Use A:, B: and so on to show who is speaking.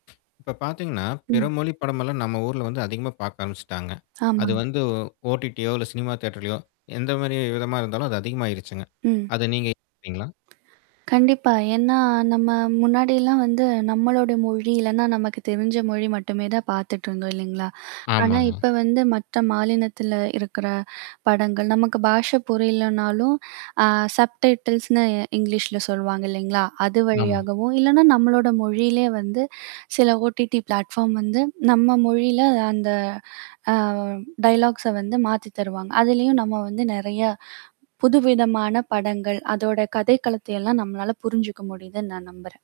A: இப்ப பாத்தீங்கன்னா, பிற
B: ம்.
A: மொழி படமெல்லாம் நம்ம ஊருல வந்து அதிகமா பாக்க ஆரம்பிச்ட்டாங்க. அது
B: ஆமாங்க.
A: வந்து, OTT யோ இல்ல சினிமா தியேட்டர்லையோ, எந்த மாரி விதமா இருந்தாலும் அது அதிகமாயிருச்சுங்க.
B: ம்.
A: அத நீங்க ஏத்துகிறீங்களா?
B: கண்டிப்பா. ஏன்னா, நம்ம முன்னாடிலாம் வந்து, நம்மளோடய மொழி இல்லைனா நமக்கு தெரிஞ்ச மொழி மட்டுமே தான் பாத்துட்டு இருந்தோம், இல்லைங்களா? ஆனா,
A: ஆமாங்க.
B: இப்ப வந்து மற்ற மாநிலத்தில இருக்கிற படங்கள், நமக்கு பாஷை புரியலனாலும் அ சப்டைட்டில்ஸ்ன்னு இங்கிலீஷ்ல சொல்வாங்க, இல்லைங்களா? அது
A: ஆமா.
B: வழியாகவும், இல்லைனா நம்மளோடய மொழியிலேயே வந்து சில OTT பிளாட்ஃபார்ம்ஸ் வந்து நம்ம மொழியில் அந்த அ டயலாக்ஸ வந்து மாத்தி தருவாங்க. அதுலேயும் நம்ம வந்து, நெறைய புதுவிதமான படங்கள், அதோட கதைக்களத்தைலாம், நம்மளால புரிஞ்சுக்க முடியுதுன்னு நான் நம்புறேன்.